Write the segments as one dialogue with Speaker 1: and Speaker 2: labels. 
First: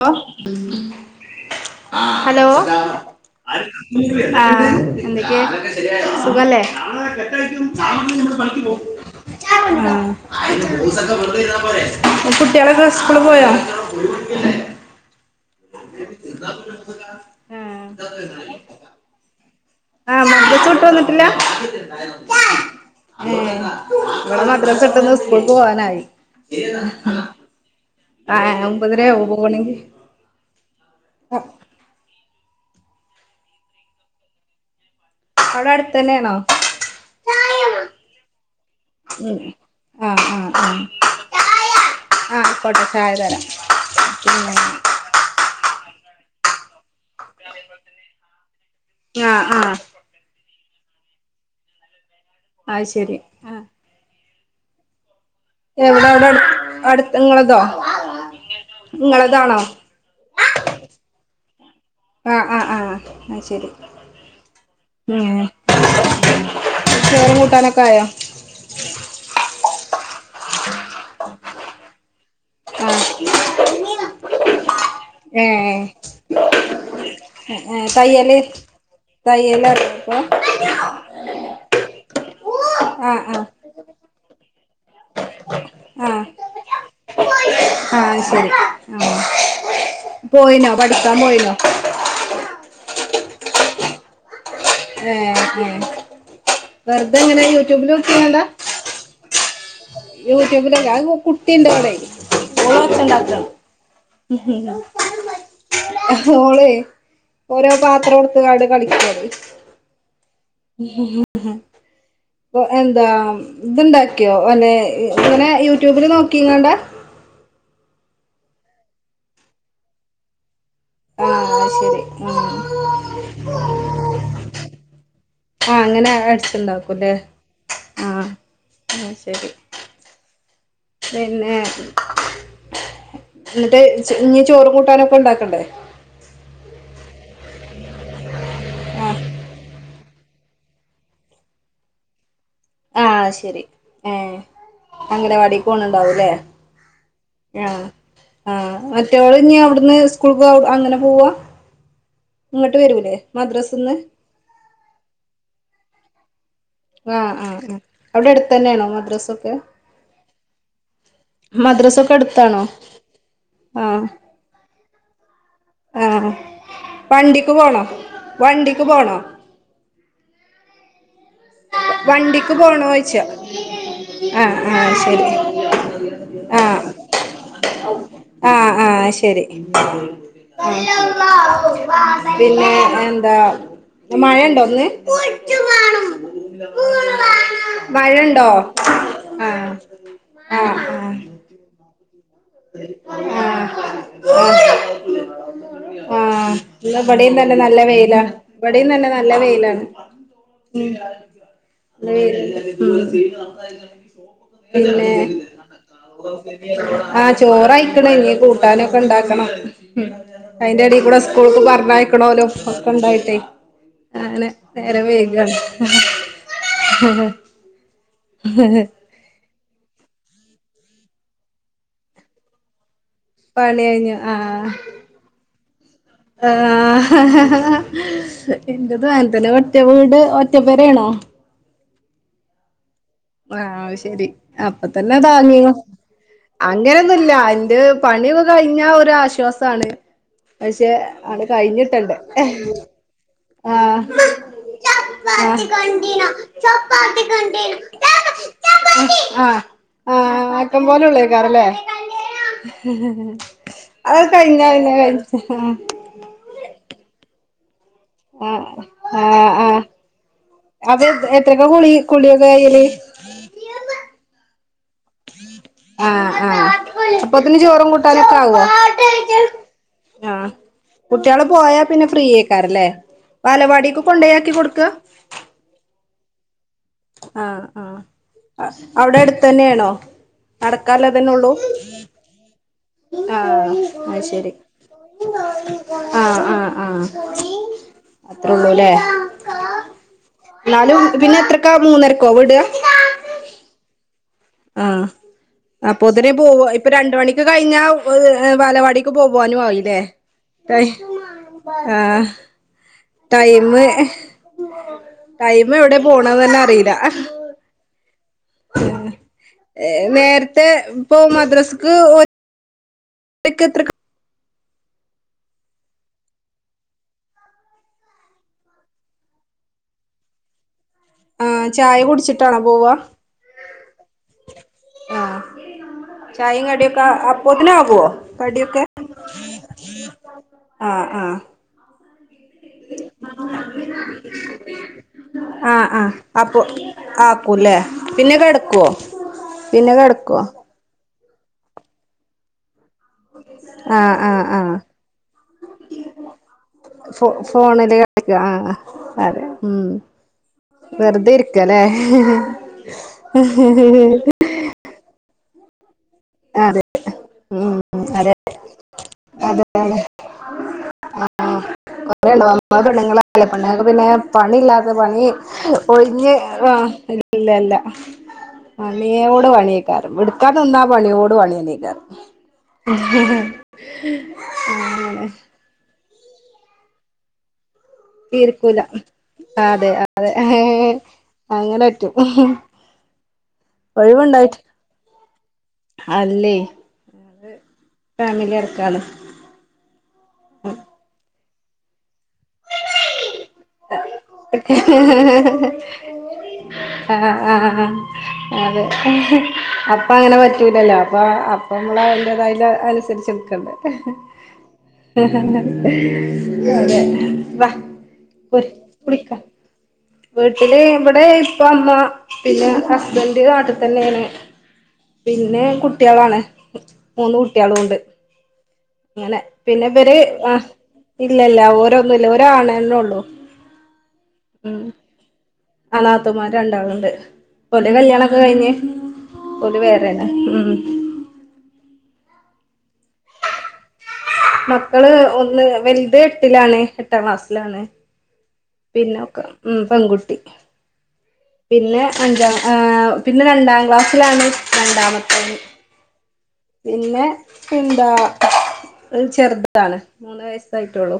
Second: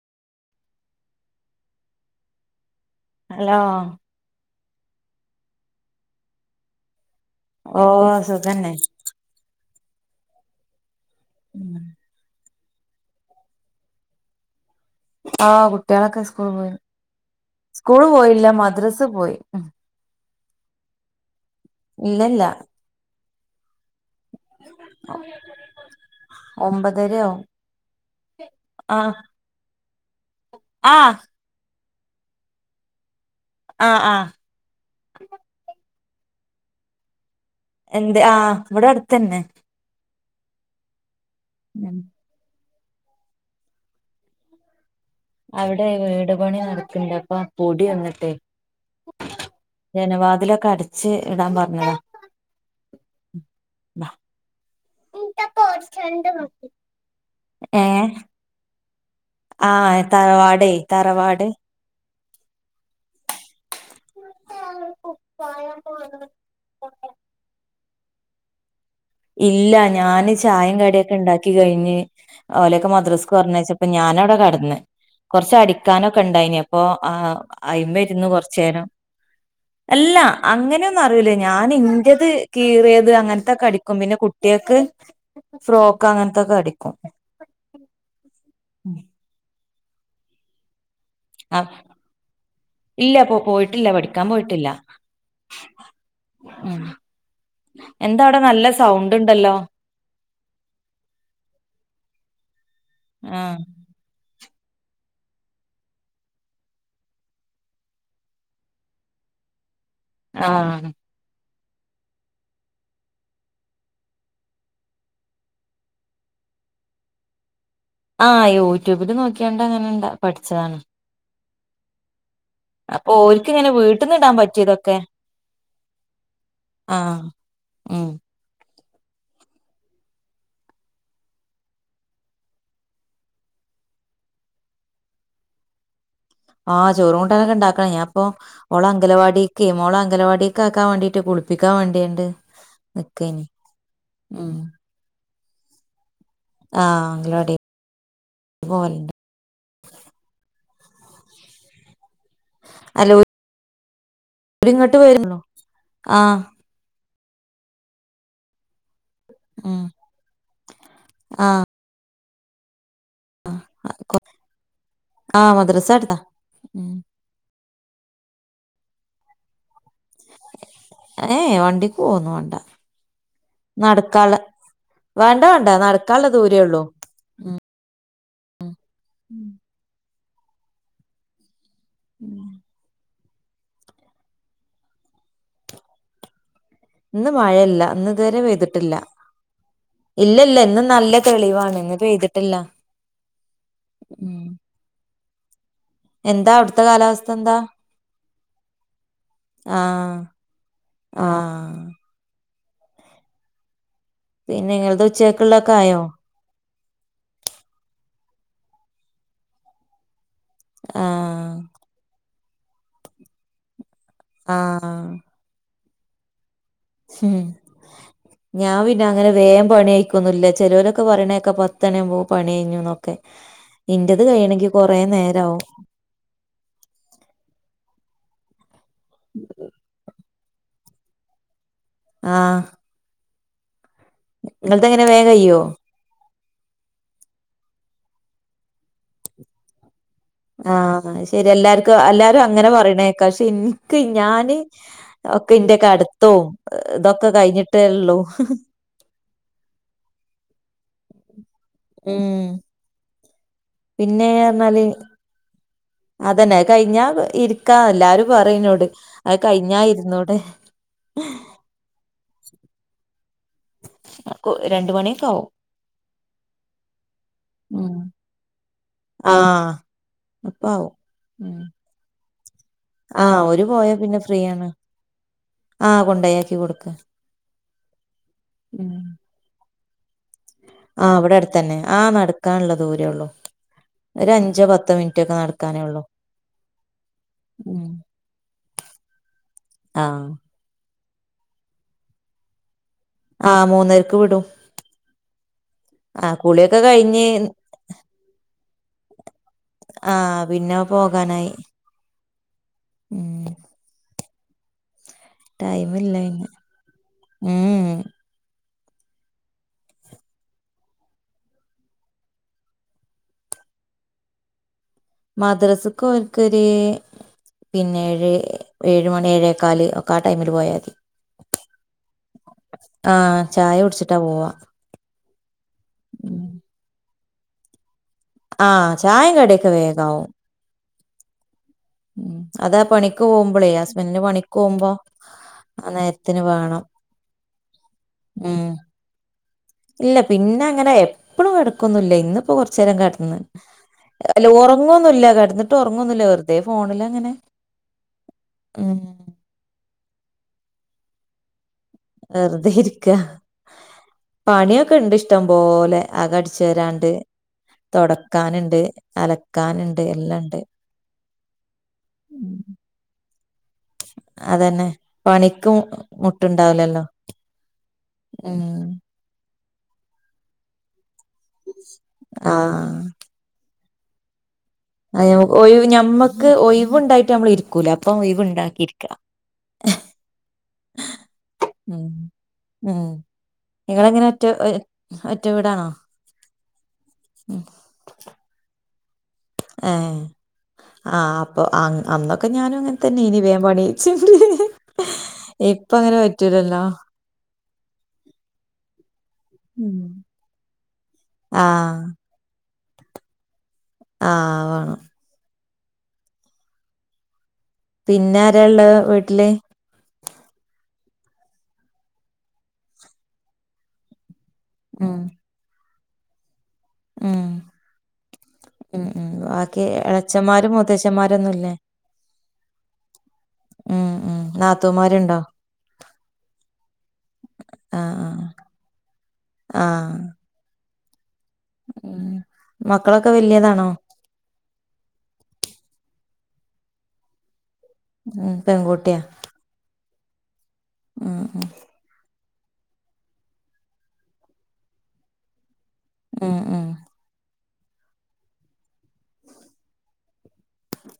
Speaker 1: [unintelligible] Hello
Speaker 2: hello
Speaker 1: ആഹ എന്തൊക്ക സുഖല്ലേ
Speaker 2: ഓ സുഖന്നെ
Speaker 1: ആ കുട്ടിളൊക്കെ സ്കൂള് പോയ?
Speaker 2: ആഹ കുട്ടികളൊക്കെ സ്കൂള് പോയി. സ്കൂള് പോയില്ല മദ്രസ് പോയി.
Speaker 1: ആഹ് മദ്യ ചൂട്ട് വന്നിട്ടില്ല
Speaker 2: ഇല്ലല്ല
Speaker 1: ഏ ഇവടെ മദ്രസെട്ടന്ന് സ്കൂള്ക്ക് പോവാനായി
Speaker 2: ഒമ്പതരയാവും
Speaker 1: ആഹ് ഒമ്പതര ആവോ പോകണെങ്കി
Speaker 2: ആഹ് ആഹ് ആ
Speaker 1: അവടെ അട്തന്നെ ആണോ?
Speaker 2: എന്ത്‌ ആഹ് ഇവടെ
Speaker 1: ഉം
Speaker 2: അട്ത്തന്നെ.
Speaker 1: [inaudible]
Speaker 2: [inaudible]
Speaker 1: [inaudible]
Speaker 2: അവിടെ വീട് പണി നടക്ണ്ട് അപ്പൊ പൊടി വന്നിട്ടെ.
Speaker 1: ആ ആ
Speaker 2: ജനവാതിലൊക്കെ അടച്ച് ഇടാൻ പറഞ്ഞത.
Speaker 1: ആഹ് ശരി ആഹ്.
Speaker 2: ഉ
Speaker 1: എവിടെ അവിടെ അടു അടുത്തങ്ങളതോ.
Speaker 2: ആഹ് തറവാടെയ് തറവാട്.
Speaker 1: ആഹ ആഹ് ആഹ് ആഹ ശരി. ചോറും കൂട്ടാനൊക്കെ ആയോ?
Speaker 2: ഇല്ല ഞാന് ചായിം കടിംക്കെ ഇണ്ടാക്കി കഴിഞ്. ഓലൊക്കെ
Speaker 1: ആ
Speaker 2: മദ്രസ്ക്ക് പറഞ്ഞഴച്ചപ്പ ഞാന അവടെ കടന്ന്.
Speaker 1: ഏ
Speaker 2: കുറച്ച് അടിക്കാനൊക്കെ ഇണ്ടായിനി അപ്പൊ ആ അയ്‌മെ ഇര്ന്ന്
Speaker 1: തയ്യല്
Speaker 2: കൊറചേരം.
Speaker 1: തയ്യല് അറിയോ ഇപ്പൊ
Speaker 2: അല്ല അങ്ങനെയൊന്നും അറിയില്ലേ ഞാൻ ഇന്റേത് കീറിയത്
Speaker 1: ആ ആ
Speaker 2: അങ്ങനത്തൊക്കെ അടി [unintelligible] പിന്നെ കുട്ട്യേക്ക് ഫ്രോക്ക്
Speaker 1: ആ
Speaker 2: അങ്ങനത്തൊക്കെ അടിക്കും.
Speaker 1: ആ ശരി ആ
Speaker 2: [inaudible]
Speaker 1: പോയിനോ പഠിക്കാൻ പോയിന?
Speaker 2: ആ ഇല്ല പോ പോയിട്ടില്ല പഠിക്കാൻ പോയിട്ട്
Speaker 1: ഏഹ് ഹേ
Speaker 2: ഉം
Speaker 1: വെറുതെ എങ്ങനെയാ
Speaker 2: എന്താ
Speaker 1: യൂട്യൂബിലൊക്കികാണ്ട?
Speaker 2: അവിടെ നല്ല സൗണ്ട് ഇണ്ടല്ലോ
Speaker 1: യൂട്യൂബിലക്കെ അ കുട്ടിണ്ട് ഇവടെ ഓൾ ഒച്ചണ്ടാക്ക.
Speaker 2: ആഹ്
Speaker 1: [inaudible] ഹ ഓളെ ഓരോ പാത്ര എടുത്താണ്ട് കളിക്കാണ്.
Speaker 2: ആഹ്
Speaker 1: ഹ് ഹ അപ്പൊ എന്താ ഇത്ണ്ടാക്കിയോ അന്നെ ഇങ്ങനെ യൂട്യൂബില് നോക്കിങ്ങണ്ടാ? [inaudible]
Speaker 2: ആഹ് യൂട്യൂബില് നോക്കിയണ്ടങ്ങനെ ഇണ്ട പഠിച്ചതാണ്.
Speaker 1: ആഹ് അത് ശരി ആഹ്
Speaker 2: അപ്പൊ ഓൽക്ക് ഇങ്ങനെ വീട്ട്ന്ന് ഇടാൻ പറ്റിയതൊക്കെ
Speaker 1: ആഹ അങ്ങനെ അടിച്ചണ്ടാക്കുംല്ലേ
Speaker 2: ആഹ് ഉം
Speaker 1: ആഹ ആ ശരി. പിന്നെ എന്നിട്ട് ഇനിീ ചോറും കൂട്ടാനൊക്കെ ഉണ്ടാക്കണ്ടേ
Speaker 2: ആഹ് ചോറുംൂണ്ടനൊക്കെ ഉണ്ടാക്കണം ഞാൻ ഇപ്പോ ഓള
Speaker 1: ആഹ്
Speaker 2: അംഗലവാടിക്ക്ഓള അംഗലവാട ഒക്കെ ആക്കാൻ വേണ്ടീട്ട് കുളപ്പിക്കാൻ വേണ്ടിയുണ്ട്
Speaker 1: ആഹ ശരി ഏ
Speaker 2: ഉം
Speaker 1: അങ്ങടെ വടിിക്കണ ഉണ്ടാവുംല്ലേ
Speaker 2: ആഹ് അംഗലവാടി
Speaker 1: ആഹ ആഹ്
Speaker 2: പോവലുണ്ട്
Speaker 1: മറ്റവള് ഇ അവിടുന്ന് സ്കൂൾ അങ്ങനെ പോവാ ഇങ്ങോട്ട് വരൂല്ലേ മദ്രാസ്ന്ന്
Speaker 2: അവരിങ്ങോട്ട് വരല്ലോ ആ
Speaker 1: ആഹ് ആഹ് ആ എവിടെ അടുത്ത് തന്നെയാണോ മദ്രാസൊക്കെ
Speaker 2: ഉം ആഹ്
Speaker 1: മദ്രാസൊക്കെ എടുത്താണോ ആഹ്
Speaker 2: ആഹ് മദ്രസ അടുത്താ
Speaker 1: ആഹ് ആഹ്
Speaker 2: ഉം
Speaker 1: വണ്ടിക്ക് പോണോ വണ്ടിക്ക് പോണോ
Speaker 2: ഏയ് വണ്ടിക്ക് പോന്നു വേണ്ട
Speaker 1: വണ്ടിക്ക് പോണോയ്ച്ച
Speaker 2: നടക്കാള്ള.
Speaker 1: ആഹ് ആഹ് ശരി
Speaker 2: വേണ്ട വേണ്ട നടക്കാള്ള ദൂരേ ഉള്ളു.
Speaker 1: ആഹ് ആഹ് ആഹ് ശരി [unintelligible] പിന്നെ എൻ ന്താ മഴ ണ്ടോ ഇന്ന്?
Speaker 2: ഇന്ന് മഴയില്ല. ഇന്ന് ഇതുവരെ
Speaker 1: മഴണ്ടോ
Speaker 2: പെയ്തിട്ടില്ല.
Speaker 1: ആഹ്
Speaker 2: ഇല്ലല്ല
Speaker 1: ആഹ്
Speaker 2: ഇന്ന് നല്ല തെളിവാണ്. ഇന്ന് പെയ്ത്
Speaker 1: ആഹ് അഹ്
Speaker 2: എന്താ
Speaker 1: ആഹ്
Speaker 2: അവിടുത്തെ
Speaker 1: ഇന്ന്
Speaker 2: കാലാവസ്ഥ
Speaker 1: ഇവടിൻ തന്നെ
Speaker 2: എന്താ
Speaker 1: നല്ല വെയിലാ. ഇവടിം തന്നെ നല്ല വെയിലാണ്.
Speaker 2: ആഹ്
Speaker 1: ഉം
Speaker 2: ആഹ്
Speaker 1: [unintelligible]
Speaker 2: നിങ്ങളത്
Speaker 1: പിന്നെ
Speaker 2: ഉച്ചക്കുള്ളൊക്കെ ആയോ
Speaker 1: ആഹ് ചോറയിക്ക്ണ് ഇനി കൂട്ടാനൊക്കെ ഉണ്ടാക്കണം. അയിന്റെ എടി കൂടെ
Speaker 2: ആഹ്
Speaker 1: സ്കൂൾക്ക് പർഞ്ഞയ്ക്ക്ണോലും ഒക്കെ ഇണ്ടായിട്ടേ. ആനെ നേരം വൈകാണ്.
Speaker 2: ഉം ഞാൻ പിന്നെ അങ്ങനെ വേം പണി അയ്ക്കുന്നില്ല. ചെലോലെക്കെ പറണേക്ക പത്തണിയാവുമ്പോ പണി അഴ്ഞ്ന്നൊ
Speaker 1: പണി കഴിഞ്ഞു ആഹ്
Speaker 2: നേരാവും
Speaker 1: ആഹ് ഹ ഹ ഹാ ഇന്റെതും അങ്ങൻ തന്നെ ഒറ്റ വീട് ഒറ്റപ്പെര ആണോ?
Speaker 2: ആഹ്
Speaker 1: ആഹ് ശരി അപ്പ
Speaker 2: നിങ്ങളതെങ്ങനെ
Speaker 1: തന്നെ
Speaker 2: വേഗം കയ്യോ
Speaker 1: താങ്ങിങ്ങ് അങ്ങനൊന്നുല്ല എന്റെ പണി ഇതും കഴിഞ്ഞ ഒരു ആശ്വാസാണ്. പക്ഷെ
Speaker 2: ആഹ് അത്
Speaker 1: ആണ്ട്
Speaker 2: ശരി എല്ലാർക്കും
Speaker 1: കഴിഞ്ഞിട്ടണ്ടെ.
Speaker 2: എല്ലാരും അങ്ങനെ പറയണേക്കാ പക്ഷെ ഇൻക്ക്
Speaker 1: ആഹ്
Speaker 2: ഞാന് ഒക്കെ ഇന്റെക്കെ അടുത്തോം ഇതൊക്കെ കഴിഞ്ഞിട്ടേ
Speaker 1: [unintelligible]
Speaker 2: ഉള്ളൂ
Speaker 1: ആഹ് ആഹ് ആക്കം പോലെ ഒള്ളയ്ക്കാരം ല്ലേ
Speaker 2: ഉം
Speaker 1: [unintelligible]
Speaker 2: പിന്നെ
Speaker 1: അതാണ്ട് കഴിഞ്ഞ
Speaker 2: പറഞ്ഞാല്
Speaker 1: പിന്നെ കഴിഞ്
Speaker 2: അതന്നെ അത് കഴിഞ്ഞാ ഇരിക്കാ എല്ലാരും പറയും
Speaker 1: ആഹ്
Speaker 2: ഇന്നോട് അത്
Speaker 1: ആഹ്
Speaker 2: കഴിഞ്ഞാ
Speaker 1: ആഹ്
Speaker 2: ഇരുന്നൂടെ
Speaker 1: അത് എത്രക്ക കുളി കുളി വേയില്
Speaker 2: കൊ രണ്ട് മണ്യാെകാവും
Speaker 1: ആഹ് ആഹ് അപ്പോത്തിന് ചോറു
Speaker 2: ഉം
Speaker 1: കൂട്ടാനൊക്കെ ആവോ
Speaker 2: ആഹ്
Speaker 1: ആഹ്
Speaker 2: അപ്പ ആവും
Speaker 1: കുട്ട്യേള് പോയാ പിന്നെ ഫ്രീയെ ക്കാരല്ലേ
Speaker 2: ആഹ് ഓര് പോയാ
Speaker 1: വാലവാടീക്ക്
Speaker 2: പിന്നെ ഫ്രീ
Speaker 1: കൊണ്ടയാക്കി
Speaker 2: ആണ്
Speaker 1: കൊട്ക്ക
Speaker 2: ആഹ് കൊണ്ടയാക്കി കൊട്
Speaker 1: ആഹ് ആഹ് ഔടെ എട്ത്തെന്നേണോ
Speaker 2: ആഹ് ഇവിടെ
Speaker 1: നടക്കാല്ലെതന്നൊള്ളൂ
Speaker 2: അടുത്തന്നെ ആഹ് നടക്കാനുള്ള ദൂരേ ഉള്ളൂ
Speaker 1: ആഹ് ആഹ്
Speaker 2: ഒരു
Speaker 1: ശെരി
Speaker 2: അഞ്ചോ പത്തോ മിനിറ്റ് ഒക്കെ
Speaker 1: ആഹ് ആഹ് ആഹ്
Speaker 2: ഉം
Speaker 1: അത്ര ഒള്ളുലെ
Speaker 2: ആഹ്
Speaker 1: പിന്നെ എത്രക്കാ മൂന്നരക്കോ വിട
Speaker 2: ആഹ് മൂന്നര്ക്ക് വിടും
Speaker 1: ആഹ് അപ്പൊത്തിന്
Speaker 2: ആഹ്
Speaker 1: പോവാ
Speaker 2: കുളിയൊക്കെ
Speaker 1: ഇപ്പൊ രണ്ട്
Speaker 2: കഴിഞ്ഞ്
Speaker 1: മണിക്ക് കഴിഞ്ഞാ വാലവാടിക്ക് പോകുവാനും ആയിലേ
Speaker 2: ആഹ് പിന്നെ പോകാനായി
Speaker 1: ആഹ്
Speaker 2: ഉം
Speaker 1: ടൈമ് ടൈമ് ഹൗെടെ
Speaker 2: ടൈമില്ല
Speaker 1: പോണന്ന്
Speaker 2: പിന്നെ
Speaker 1: തന്നെ അറീല്ല
Speaker 2: ഉം
Speaker 1: നേര്ത്തെ ഇപ്പൊ മദ്രസ്ക്ക് ഇക്കത്രക്ക
Speaker 2: മദ്രസൊക്കെ ഓന്ക്കൊരു പിന്നെ ഏഴ് ഏഴ് മണി ഏഴേക്കാല് ഒക്കെ ആ ടൈമില് പോയാൽ മതി
Speaker 1: ആ ചായ കുടിച്ചിട്ടാണോ പോവുവ
Speaker 2: ആഹ് ചായ കുടിച്ചു
Speaker 1: ആചായയും കടിയൊക്കെ അപ്പത്തിനും ആകുവോ ക ടിയൊക്കെ
Speaker 2: ആഹ് ചായേം കടിയൊക്കെ വേഗാവും
Speaker 1: ആ ആ
Speaker 2: ഉം അതാ പണിക്ക് പോകുമ്പോളേ ഹസ്ബൻഡിന് പണിക്ക് പോകുമ്പോ
Speaker 1: ആ ആ
Speaker 2: നേരത്തിന്
Speaker 1: അപ്പൊ
Speaker 2: വേണം
Speaker 1: ആക്കൂമല്ലേ പിന്നെ
Speaker 2: ഉം
Speaker 1: കിടക്കുവോ
Speaker 2: ഇല്ല പിന്നെ അങ്ങനെ എപ്പഴും കിടക്കൊന്നുംല്ല ഇന്നിപ്പോ കുറ ഇചിരം കിടന്ന്
Speaker 1: ആഹ് ആഹ്
Speaker 2: അല്ല
Speaker 1: ആഹ്
Speaker 2: ഉറങ്ങൊന്നുമില്ല കിടന്നിട്ട് ഉറങ്ങൊന്നുമില്ല വെറുതെ ഫോണിലങ്ങനെ
Speaker 1: ണ കളിക്ക ആ
Speaker 2: ഉം
Speaker 1: അതെ ഉ വെറുതെ ഇരിക്കല്ലേലെ
Speaker 2: വെറുതെ ഇരിക്ക പണിയൊക്കെ ഇണ്ട് ഇഷ്ടം പോലെ അകമടിച്ചു
Speaker 1: അതെ
Speaker 2: വാരാനുണ്ട്
Speaker 1: ഉം അതെ
Speaker 2: തുടയ്ക്കാനുണ്ട് അലക്കാനുണ്ട് എല്ലാമുണ്ട്
Speaker 1: കുറെ ഉണ്ടോ നമ്മള് പെണ്ണുങ്ങള് അല്ലാതെ പിന്നെ പണി
Speaker 2: അതന്നെ
Speaker 1: ഇല്ലാത്ത പണി
Speaker 2: പണിക്ക്
Speaker 1: ഒഴിഞ്ഞ് ആ
Speaker 2: മുട്ടുണ്ടാവില്ലല്ലോ
Speaker 1: ഇല്ലല്ല
Speaker 2: ഉം
Speaker 1: പണിയോടുപണി എടുക്കാൻ നിന്നാ പണിയോട് പണിയരിക്ക
Speaker 2: ആഹ് അ ഒ ഞമ്മുക്ക് ഒഴിവ് ഉണ്ടായിട്ട് നമ്മൾ ഇരിക്കൂല അപ്പൊ
Speaker 1: ഇരിക്കൂല
Speaker 2: ഒഴിവുണ്ടാക്കിയിരിക്ക
Speaker 1: ആ അതെ അതെ അങ്ങനെ
Speaker 2: ഉം
Speaker 1: പറ്റും
Speaker 2: ഉം നിങ്ങളെങ്ങനെ ഒറ്റ
Speaker 1: ഒഴിവുണ്ടായിട്ട്
Speaker 2: ഒ- ഒറ്റ വീടാണോ
Speaker 1: അല്ലേ അത് ഫാമിലി അടുത്താണ്
Speaker 2: ഏ ആ അപ്പൊ അന്നൊക്കെ ഞാനും ഇങ്ങനെ തന്നെ ഇനി വ ഇപ്പ അങ്ങനെ പറ്റൂലല്ലോ
Speaker 1: ആ അതെ
Speaker 2: ഉം
Speaker 1: അപ്പ അങ്ങനെ പറ്റൂലല്ലോ അപ്പ അപ്പ
Speaker 2: ആഹ്
Speaker 1: നമ്മള് അതിന്റെതായുള്ള അനുസരിച്ച് നിൽക്കണ്ടെ
Speaker 2: ആഹ് വേണം
Speaker 1: അതെ അതെ
Speaker 2: പിന്നെ ആരെയുള്ള വീട്ടില്
Speaker 1: വീട്ടില് ഇവിടെ ഇപ്പ അമ്മ പിന്നെ ഹസ്ബൻഡ് നാട്ടിൽ തന്നെയാണ്
Speaker 2: ഉം
Speaker 1: പിന്നെ കുട്ടികളാണ് മൂന്ന്
Speaker 2: ഉം
Speaker 1: കുട്ടികളുണ്ട്
Speaker 2: ഉം ഉ ബാക്കി ഇളയച്ചന്മാരും
Speaker 1: ഇല്ലല്ല
Speaker 2: മുത്തച്ചന്മാരൊന്നുമില്ലേ
Speaker 1: ഓരോന്നുമില്ല ഒരാണെന്നെ ഉള്ളൂ
Speaker 2: ഉം ഉം നാത്തൂമാരുണ്ടോ
Speaker 1: ആ നാത്തൂൻമാര് രണ്ടാളുണ്ട് ഒന്റെ
Speaker 2: ആഹ്
Speaker 1: കല്യാണൊക്കെ കഴിഞ്ഞഞ് ഒല വേറെന്ന ഉം
Speaker 2: ഉ മക്കളൊക്കെ വലിയതാണോ
Speaker 1: മക്കള് ഒന്ന് വലുത് എട്ടിലാണ് എട്ടാം ക്ലാസ്സിലാണ്
Speaker 2: ഉം പെൺകുട്ടിയാ
Speaker 1: പിന്നെക്കെ ഉം പെൺകുട്ടി
Speaker 2: ഉം
Speaker 1: പിന്നെ അഞ്ചാം ഏ പിന്നെ രണ്ടാം ക്ലാസ്സിലാണ് രണ്ടാമത്തെ
Speaker 2: ആ ആ
Speaker 1: എന്താ ഇത് ചെറുതാണ് മൂന്ന് വയസ്സായിട്ടുള്ളു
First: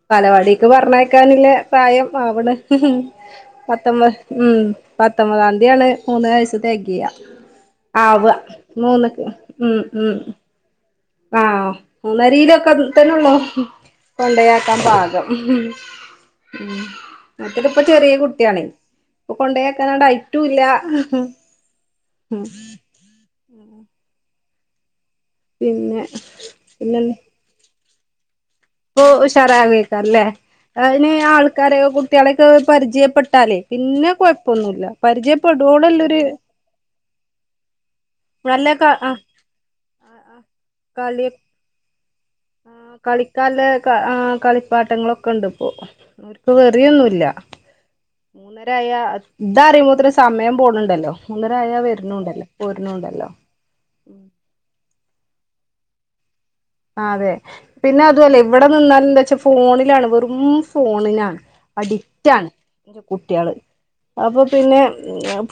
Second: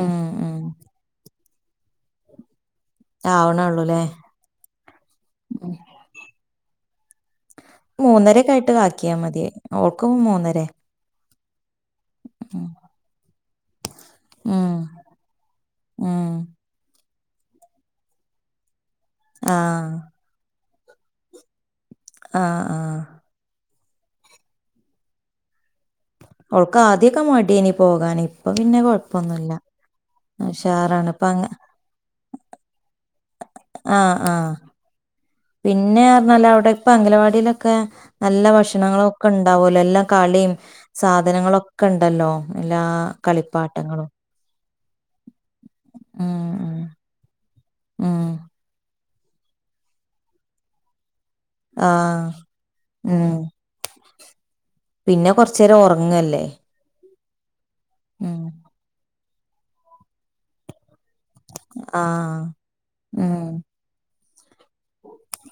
Speaker 2: ഉം ഉം
Speaker 1: ബാലപടിക്ക് പറഞ്ഞയക്കാനില്ലേ പ്രായം ആവണ് ഉ
Speaker 2: ആവണള്ളൂല്ലേ
Speaker 1: പത്തൊമ്പത് ഉം പത്തൊമ്പതാംതിയാണ് മൂന്ന് വയസ് തെകിയ ആവ
Speaker 2: മൂന്നരക്കെ ആയിട്ട് ആക്കിയാ
Speaker 1: മൂന്നക്ക്
Speaker 2: മതി
Speaker 1: ഉ
Speaker 2: ഓൾക്ക്
Speaker 1: ഉ
Speaker 2: മൂന്നരെ
Speaker 1: ആ മുന്നര
Speaker 2: ഉം
Speaker 1: രീയിലൊക്കെ തന്നോ
Speaker 2: ഉം
Speaker 1: കൊണ്ടയാക്കാൻ പാകം
Speaker 2: ഉം
Speaker 1: ഉ അപ്പ യിതു ചെറിയ കുട്ടിയാണ് ഇപ്പൊ
Speaker 2: ആഹ്
Speaker 1: കൊണ്ടോക്കാനണ്ടയറ്റുംല്ല
Speaker 2: ആഹ് ആഹ്
Speaker 1: പിന്നെ
Speaker 2: ഉൾക്ക ആദ്യക്കെ മടിഅയിനി പോകാന് പിന്നെ
Speaker 1: ഓ
Speaker 2: കൊഴപ്പൊന്നുല്ല
Speaker 1: ഉഷാരവേ ക ലേ
Speaker 2: ഉഷാറാണ്
Speaker 1: അതിന്
Speaker 2: ഇപ്പ അങ്ങ
Speaker 1: ആൾക്കാരെ കുട്ടികളെക്കെ പരിചയപ്പെട്ടാലേ പിന്നെ
Speaker 2: ആഹ് ആഹ്
Speaker 1: കുഴപ്പൊന്നുമില്ല പരിചയ
Speaker 2: പിന്നെ പറഞ്ഞാല അവിടെ ഇപ്പ അംഗലവാടിയിലൊക്കെ നല്ല
Speaker 1: ക
Speaker 2: ഭക്ഷണങ്ങള
Speaker 1: ആ
Speaker 2: ഒക്കെ ഉണ്ടാവലോ എല്ലാം കളി
Speaker 1: കളി
Speaker 2: സാധനങ്ങളൊക്കെ ഉണ്ടല്ലോ
Speaker 1: ആ
Speaker 2: എല്ലാ
Speaker 1: കളിക്കാല്
Speaker 2: കളിപ്പാട്ടങ്ങളും
Speaker 1: ആ കള പാട്ടങ്ങളൊക്കെ ഉണ്ട്
Speaker 2: ഉം
Speaker 1: ഇപ്പോറിയൊന്നുംല്ല
Speaker 2: ഉം ഉം
Speaker 1: മൂന്നര ഇതാറുമ്പോൾ ഒത്ര സമയം പോണണ്ടല്ലോ മൂന്നരായ
Speaker 2: ആഹ്
Speaker 1: വരുന്നണ്ടല്ലോ പോുന്നണ്ടല്ലോ
Speaker 2: ഉം പിന്നെ കൊറച്ച നേേരം ഉറങ്ങല്ലേ
Speaker 1: അതെ പിന്നെ അതല്ലേ ഇവിടെ നിന്നാല എന്താ വെച്ചാ ഫോണിലാണ് വെറും ഫോൺ
Speaker 2: ആഹ്
Speaker 1: അഡിക്റ്റാണ് എറെ
Speaker 2: ഉം
Speaker 1: കുട്ടികള് അപ്പൊ പിന്നെ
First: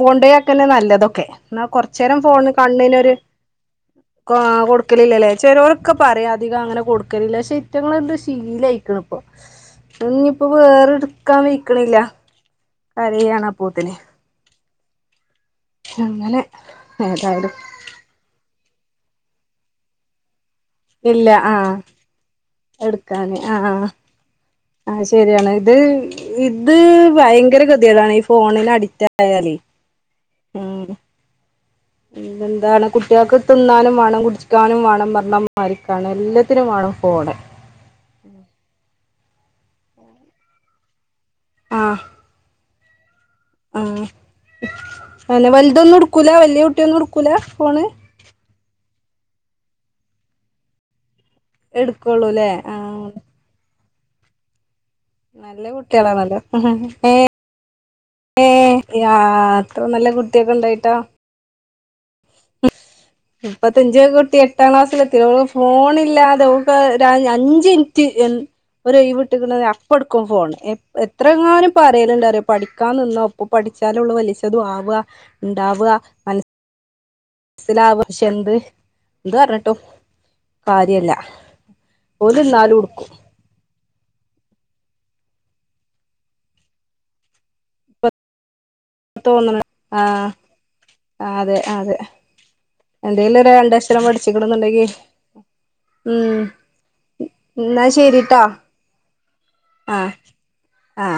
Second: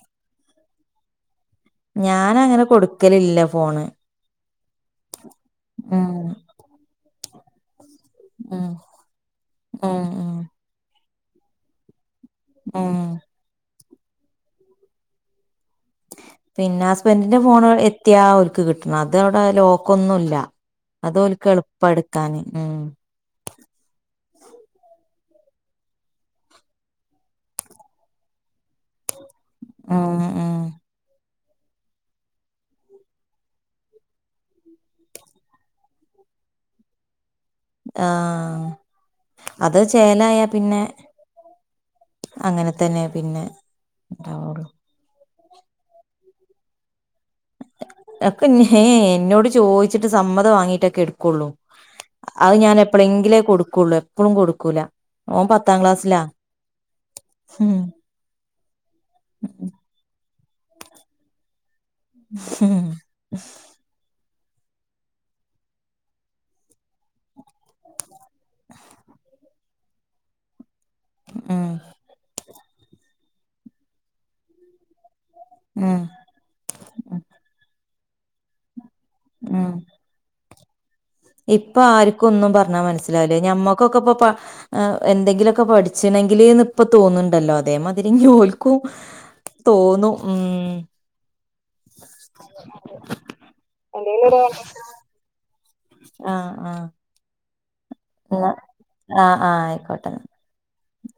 Speaker 1: പോണ്ടയാക്കെന്നെ നല്ലതൊക്കെ എന്നാ കുറച്ച നേരം ഫോണ്
Speaker 2: ഞാനങ്ങനെ
Speaker 1: കണ്ണിന്ൊരു
Speaker 2: കൊടുക്കലില്ല ഫോണ്
Speaker 1: കൊടുക്കലില്ലല്ലേ ചെറ ഒക്കെ
Speaker 2: ഉം
Speaker 1: പറയാം അധികം അങ്ങനെ കൊടുക്കില്ല പക്ഷെ കുറ്റങ്ങളുണ്ട്
Speaker 2: ഉം
Speaker 1: ശീലംയിക്കണ ഇപ്പൊ
Speaker 2: ഉം ഉം
Speaker 1: ഇനിയിപ്പോൊ വേറെ എടുക്കാൻ വഴക്കണില്ല
Speaker 2: ഉം
Speaker 1: കരാണ്ാ പോൂത്തി അങ്ങനെ
Speaker 2: പിന്നെ ഹസ്ബൻഡിന്റെ
Speaker 1: ഏതായാലും
Speaker 2: ഫോൺ എത്തിയാ ഒരുക്ക് കിട്ടണ അത് അവിടെ ലോക്ക്ൊന്നുമല്ല
Speaker 1: ഇല്ല ആ
Speaker 2: ഉം
Speaker 1: എടുക്കാനേ ആ ആ ശരിയാണ് ഇത് ഇത് ഭയങ്കര ഗതിയടാണ് ഈ ഫോണിൽ അഡിക്റ്റ് ി
Speaker 2: ഉം ഉം
Speaker 1: ഉ എന്താണ് കുട്ടികൾക്ക് തിന്നാനും വേണം കുടിക്കാനും വേണം പറഞ്ഞണം മാരിക്കാനും എല്ലാത്തിനും വേണം പോടെ
Speaker 2: ആ അത് ചേലായ പിന്നെ
Speaker 1: ആഹ്
Speaker 2: അങ്ങനെ തന്നെ പിന്നെ ഉണ്ടാവുള്ളു
Speaker 1: അെ വലതൊന്നുംടുക്കൂ വിയ കുട്ട ഒുംക്കും
Speaker 2: ഒക്കെ ഞ എന്നോട് ചോദിച്ചിട്ട് സമ്മതം വാങ്ങീട്ടൊക്കെ എടുക്കും കൊടുുള്ളൂ
Speaker 1: എടുക്കുള്ളൂല്ലേ
Speaker 2: അത് ഞാൻ
Speaker 1: ആഹ്
Speaker 2: എപ്പഴെങ്കിലേ കൊടുക്കുള്ളൂ എപ്പഴും കൊടുക്കൂല ഓൻ
Speaker 1: നല്ല
Speaker 2: പത്താം ക്ലാസ്സിലാ
Speaker 1: കുട്ടികളാണല്ലോ
Speaker 2: ഉം
Speaker 1: ഏ അത്ര നല്ല കുട്ടിയൊക്കെ ഉണ്ടായിട്ടാ
Speaker 2: ഹം
Speaker 1: ഇപ്പത്തഞ്ച കുട്ടി എട്ടാം ക്ലാസ്സൽ എത്തില്ല ഫോണില്ലാതെ അഞ്ച മിനിറ്റ് ഒഴ വട്ട അപ്പ എടുക്കും ഫോൺ എ എത്രങ്ങാനും പറയലുണ്ട അറിയ പഠിക്കാ നിന്ന ഒപ്പ പഠിച്ചാലുള്ള വലിച്ചതുും ആവുക ഉണ്ടാവുക
Speaker 2: ഉം
Speaker 1: മന പക്ഷെ എന്ത് എന്ത്
Speaker 2: ഉം
Speaker 1: പറഞ്ഞിട്ടോ കാര്യല്ല
Speaker 2: ഇപ്പൊ ആർക്കും ഒന്നും
Speaker 1: ഓല്ന്നാലും
Speaker 2: പറഞ്ഞാ
Speaker 1: ഇട്ക്കും
Speaker 2: മനസ്സിലാവില്ലേ ഞമ്മക്കൊക്കെ ഇപ്പൊ എന്തെങ്കിലുമൊക്കെ പഠിച്ചുണെങ്കിൽന്ന് ഇപ്പൊ തോന്നുന്നുണ്ടല്ലോ അതേമാതിരി ും തോന്നു
Speaker 1: ആഹ്
Speaker 2: ഉം
Speaker 1: അതെ അതെ എന്തേലും രണ്ടക്ഷരം പഠിച്ചിക്കടുന്നുണ്ടെങ്കി
Speaker 2: ആ ആ
Speaker 1: എന്നാൽ ശരിട്ടോ
Speaker 2: ആഹ്
Speaker 1: ആ
Speaker 2: ആയിക്കോട്ടെ
Speaker 1: ആ